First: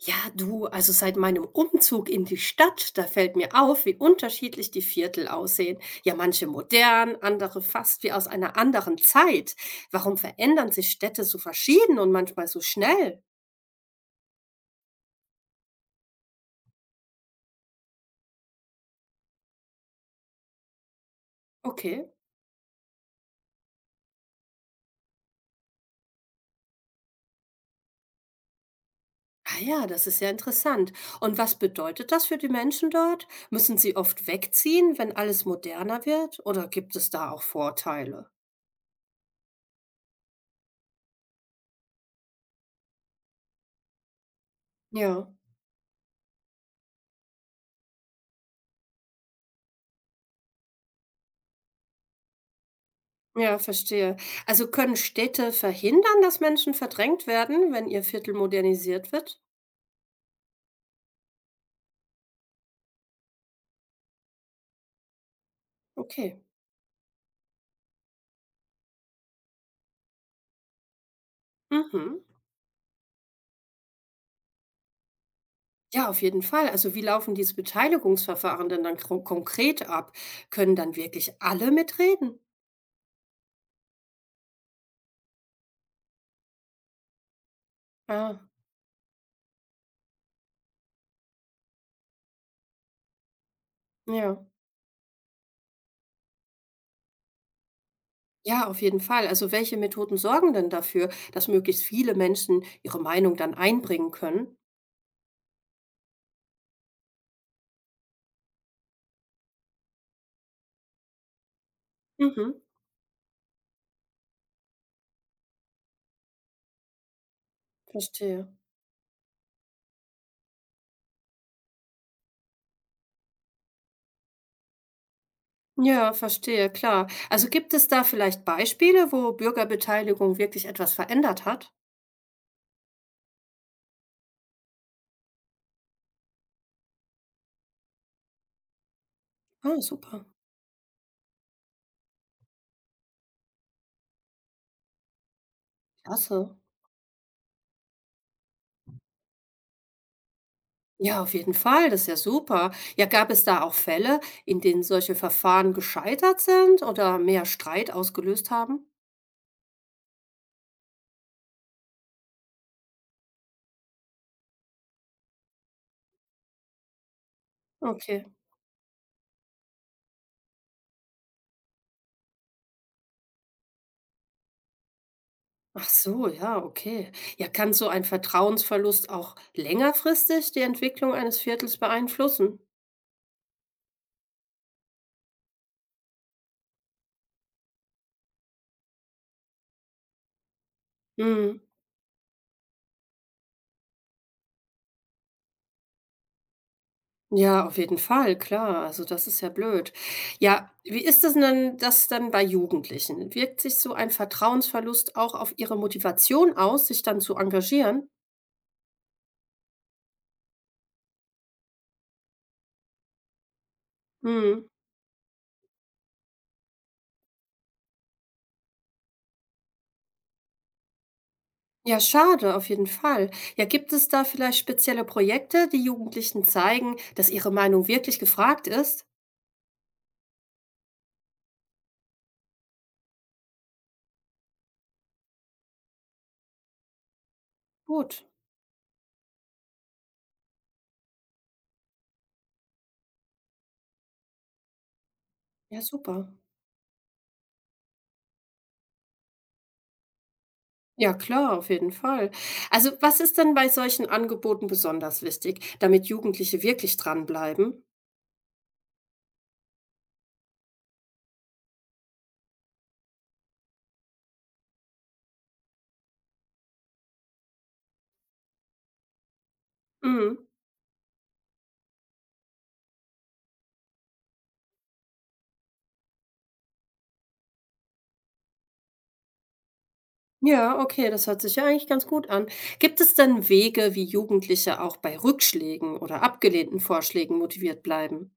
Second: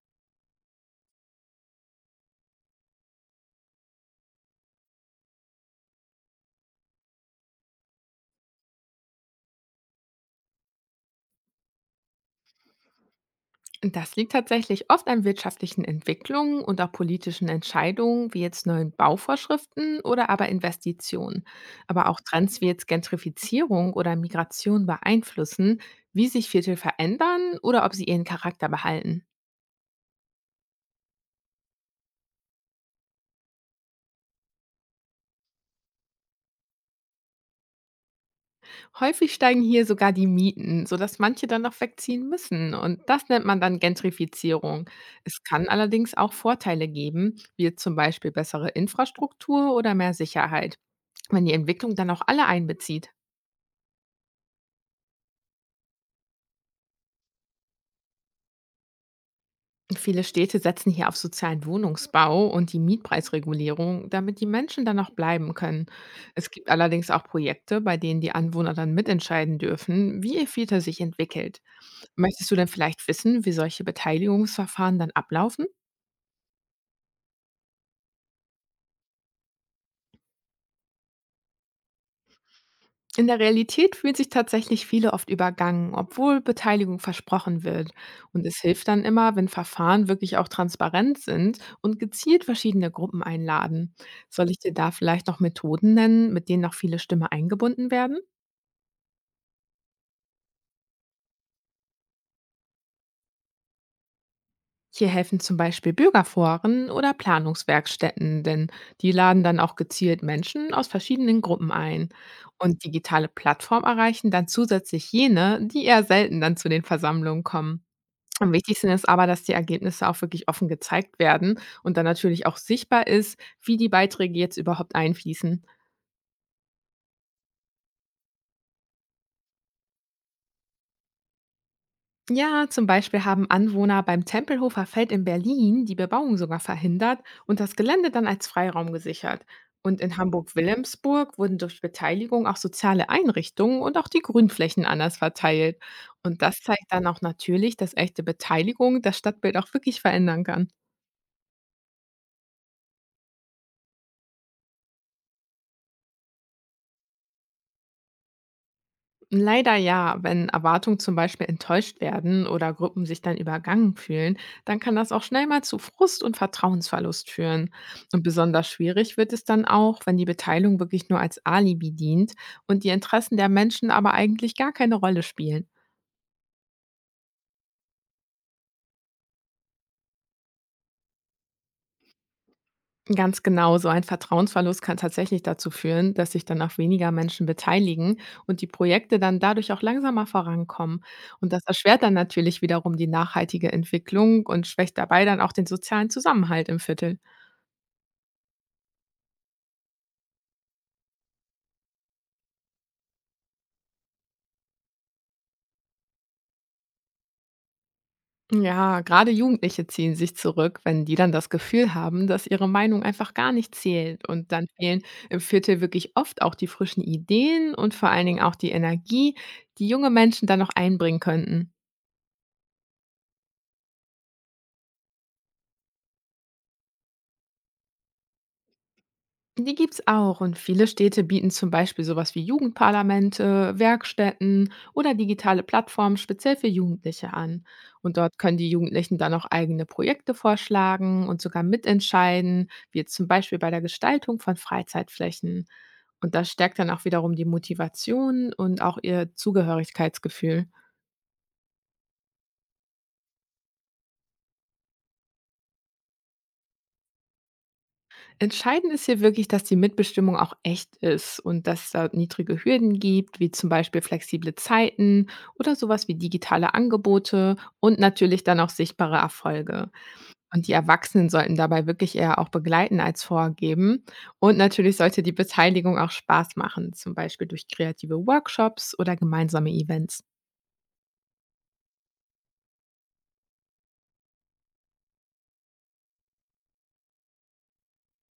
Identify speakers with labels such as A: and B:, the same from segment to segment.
A: Ja, du, also seit meinem Umzug in die Stadt, da fällt mir auf, wie unterschiedlich die Viertel aussehen. Ja, manche modern, andere fast wie aus einer anderen Zeit. Warum verändern sich Städte so verschieden und manchmal so schnell?
B: Das liegt tatsächlich oft an wirtschaftlichen Entwicklungen und auch politischen Entscheidungen, wie jetzt neuen Bauvorschriften oder aber Investitionen.
A: Okay.
B: Aber auch Trends wie jetzt Gentrifizierung oder Migration beeinflussen, wie sich Viertel verändern oder ob sie ihren Charakter behalten.
A: Ah ja, das ist ja interessant. Und was bedeutet das für die Menschen dort? Müssen sie oft wegziehen, wenn alles moderner wird? Oder gibt es da auch Vorteile?
B: Häufig steigen hier sogar die Mieten, sodass manche dann noch wegziehen müssen. Und das nennt man dann Gentrifizierung.
A: Ja.
B: Es kann allerdings auch Vorteile geben, wie jetzt zum Beispiel bessere Infrastruktur oder mehr Sicherheit, wenn die Entwicklung dann auch alle einbezieht.
A: Ja, verstehe. Also können Städte verhindern, dass Menschen verdrängt werden, wenn ihr Viertel modernisiert wird?
B: Viele Städte setzen hier auf sozialen Wohnungsbau und die Mietpreisregulierung, damit die Menschen dann noch bleiben können.
A: Okay.
B: Es gibt allerdings auch Projekte, bei denen die Anwohner dann mitentscheiden dürfen, wie ihr Viertel sich entwickelt.
A: Mhm.
B: Möchtest du denn vielleicht wissen, wie solche Beteiligungsverfahren dann ablaufen?
A: Ja, auf jeden Fall. Also wie laufen diese Beteiligungsverfahren denn dann konkret ab? Können dann wirklich alle mitreden?
B: In der Realität fühlen sich tatsächlich viele oft übergangen, obwohl Beteiligung versprochen wird. Und
A: Ah,
B: es hilft dann immer, wenn Verfahren wirklich auch transparent sind und gezielt verschiedene Gruppen einladen.
A: ja.
B: Soll ich dir da vielleicht noch Methoden nennen, mit denen auch viele Stimme eingebunden werden?
A: Ja, auf jeden Fall. Also welche Methoden sorgen denn dafür, dass möglichst viele Menschen ihre Meinung dann einbringen können?
B: Hier helfen zum Beispiel Bürgerforen oder Planungswerkstätten, denn die laden dann auch gezielt Menschen aus verschiedenen Gruppen ein.
A: Mhm,
B: Und digitale Plattformen erreichen dann zusätzlich jene, die eher selten dann zu den Versammlungen kommen.
A: verstehe.
B: Am wichtigsten ist aber, dass die Ergebnisse auch wirklich offen gezeigt werden und dann natürlich auch sichtbar ist, wie die Beiträge jetzt überhaupt einfließen.
A: Ja, verstehe, klar. Also gibt es da vielleicht Beispiele, wo Bürgerbeteiligung wirklich etwas verändert hat?
B: Ja, zum Beispiel haben Anwohner beim Tempelhofer Feld in Berlin die Bebauung sogar verhindert und das Gelände dann als Freiraum gesichert.
A: Ah,
B: Und in
A: super.
B: Hamburg-Wilhelmsburg wurden durch Beteiligung auch soziale Einrichtungen und auch die Grünflächen anders verteilt. Und
A: Klasse.
B: das zeigt dann auch natürlich, dass echte Beteiligung das Stadtbild auch wirklich verändern kann.
A: Ja, auf jeden Fall, das ist ja super. Ja, gab es da auch Fälle, in denen solche Verfahren gescheitert sind oder mehr Streit ausgelöst haben?
B: Leider ja, wenn Erwartungen zum Beispiel enttäuscht werden oder Gruppen sich dann übergangen fühlen, dann kann das auch schnell mal zu Frust und Vertrauensverlust führen. Und
A: Okay.
B: besonders schwierig wird es dann auch, wenn die Beteiligung wirklich nur als Alibi dient und die Interessen der Menschen aber eigentlich gar keine Rolle spielen.
A: Ach so, ja, okay. Ja, kann so ein Vertrauensverlust auch längerfristig die Entwicklung eines Viertels beeinflussen?
B: Ganz genau, so ein Vertrauensverlust kann tatsächlich dazu führen, dass sich dann auch weniger Menschen beteiligen und die Projekte dann dadurch auch langsamer vorankommen. Und
A: Hm.
B: das erschwert dann natürlich wiederum die nachhaltige Entwicklung und schwächt dabei dann auch den sozialen Zusammenhalt im Viertel.
A: Ja, auf jeden Fall, klar. Also das ist ja blöd. Ja, wie ist es denn das dann bei Jugendlichen? Wirkt sich so ein Vertrauensverlust auch auf ihre Motivation aus, sich dann zu engagieren?
B: Ja, gerade Jugendliche ziehen sich zurück, wenn die dann das Gefühl haben, dass ihre Meinung einfach gar nicht zählt. Und dann
A: Hm.
B: fehlen im Viertel wirklich oft auch die frischen Ideen und vor allen Dingen auch die Energie, die junge Menschen dann noch einbringen könnten.
A: Ja, schade, auf jeden Fall. Ja, gibt es da vielleicht spezielle Projekte, die Jugendlichen zeigen, dass ihre Meinung wirklich gefragt ist?
B: Die gibt's auch und viele Städte bieten zum Beispiel sowas wie Jugendparlamente, Werkstätten oder digitale Plattformen speziell für Jugendliche an. Und
A: Gut,
B: dort können die Jugendlichen dann auch eigene Projekte vorschlagen und sogar mitentscheiden, wie jetzt zum Beispiel bei der Gestaltung von Freizeitflächen.
A: ja, super.
B: Und das stärkt dann auch wiederum die Motivation und auch ihr Zugehörigkeitsgefühl.
A: Ja, klar, auf jeden Fall. Also, was ist denn bei solchen Angeboten besonders wichtig, damit Jugendliche wirklich dranbleiben?
B: Entscheidend ist hier wirklich, dass die Mitbestimmung auch echt ist und dass es da niedrige Hürden gibt, wie zum Beispiel flexible Zeiten oder sowas wie digitale Angebote und natürlich dann auch sichtbare Erfolge.
A: Mhm.
B: Und die Erwachsenen sollten dabei wirklich eher auch begleiten als vorgeben. Und natürlich sollte die Beteiligung auch Spaß machen, zum Beispiel durch kreative Workshops oder gemeinsame Events.
A: Ja, okay, das hört sich ja eigentlich ganz gut an. Gibt es denn Wege, wie Jugendliche auch bei Rückschlägen oder abgelehnten Vorschlägen motiviert bleiben?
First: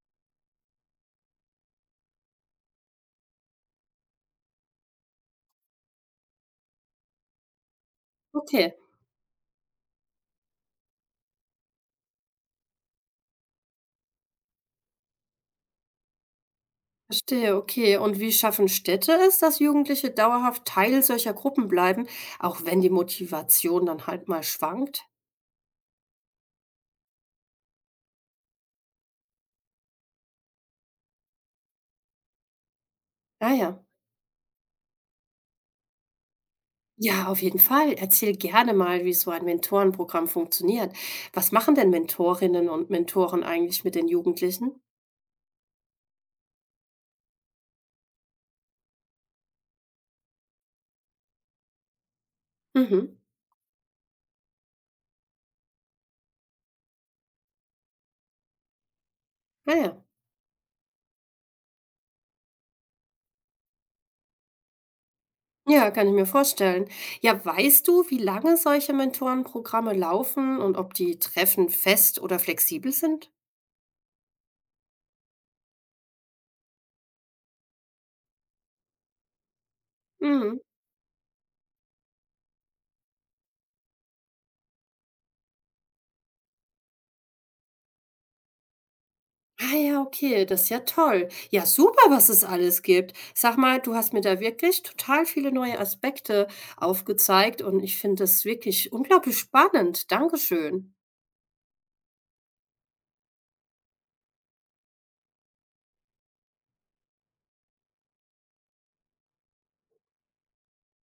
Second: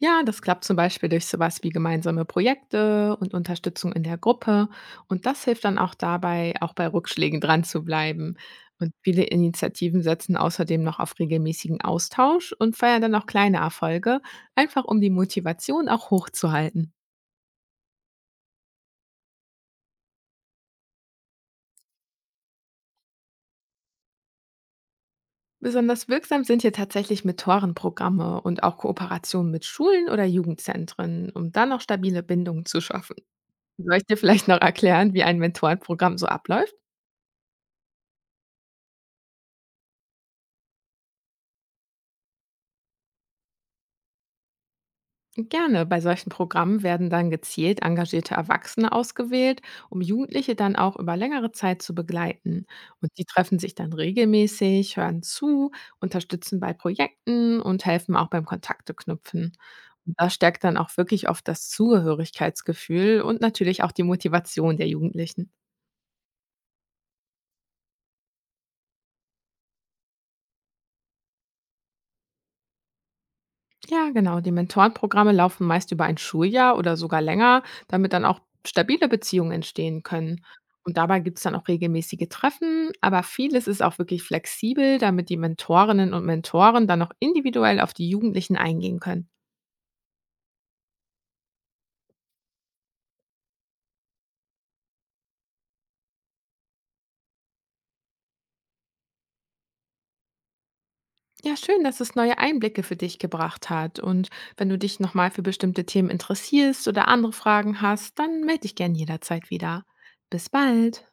B: Ja, das klappt zum Beispiel durch sowas wie gemeinsame Projekte und Unterstützung in der Gruppe. Und das hilft dann auch dabei, auch bei Rückschlägen dran zu bleiben.
A: Okay.
B: Und viele Initiativen setzen außerdem noch auf regelmäßigen Austausch und feiern dann auch kleine Erfolge, einfach um die Motivation auch hochzuhalten.
A: Verstehe, okay. Und wie schaffen Städte es, dass Jugendliche dauerhaft Teil solcher Gruppen bleiben, auch wenn die Motivation dann halt mal schwankt?
B: Besonders wirksam sind hier tatsächlich Mentorenprogramme und auch Kooperationen mit Schulen oder Jugendzentren, um dann noch stabile Bindungen zu schaffen.
A: Naja, ja.
B: Soll ich dir vielleicht noch erklären, wie ein Mentorenprogramm so abläuft?
A: Ja, auf jeden Fall. Erzähl gerne mal, wie so ein Mentorenprogramm funktioniert. Was machen denn Mentorinnen und Mentoren eigentlich mit den Jugendlichen?
B: Gerne. Bei solchen Programmen werden dann gezielt engagierte Erwachsene ausgewählt, um Jugendliche dann auch über längere Zeit zu begleiten. Und
A: Mhm.
B: die treffen sich dann regelmäßig, hören zu, unterstützen bei Projekten und helfen auch beim Kontakte knüpfen.
A: Ah ja.
B: Und das stärkt dann auch wirklich oft das Zugehörigkeitsgefühl und natürlich auch die Motivation der Jugendlichen.
A: Ja, kann ich mir vorstellen. Ja, weißt du, wie lange solche Mentorenprogramme laufen und ob die Treffen fest oder flexibel sind?
B: Ja, genau. Die Mentorenprogramme laufen meist über ein Schuljahr oder sogar länger, damit dann auch stabile Beziehungen entstehen können.
A: Mhm.
B: Und dabei gibt es dann auch regelmäßige Treffen, aber vieles ist auch wirklich flexibel, damit die Mentorinnen und Mentoren dann auch individuell auf die Jugendlichen eingehen können.
A: Ah ja, okay, das ist ja toll. Ja, super, was es alles gibt. Sag mal, du hast mir da wirklich total viele neue Aspekte aufgezeigt und ich finde das wirklich unglaublich spannend. Dankeschön.
B: Ja, schön, dass es neue Einblicke für dich gebracht hat. Und wenn du dich nochmal für bestimmte Themen interessierst oder andere Fragen hast, dann melde dich gern jederzeit wieder. Bis bald.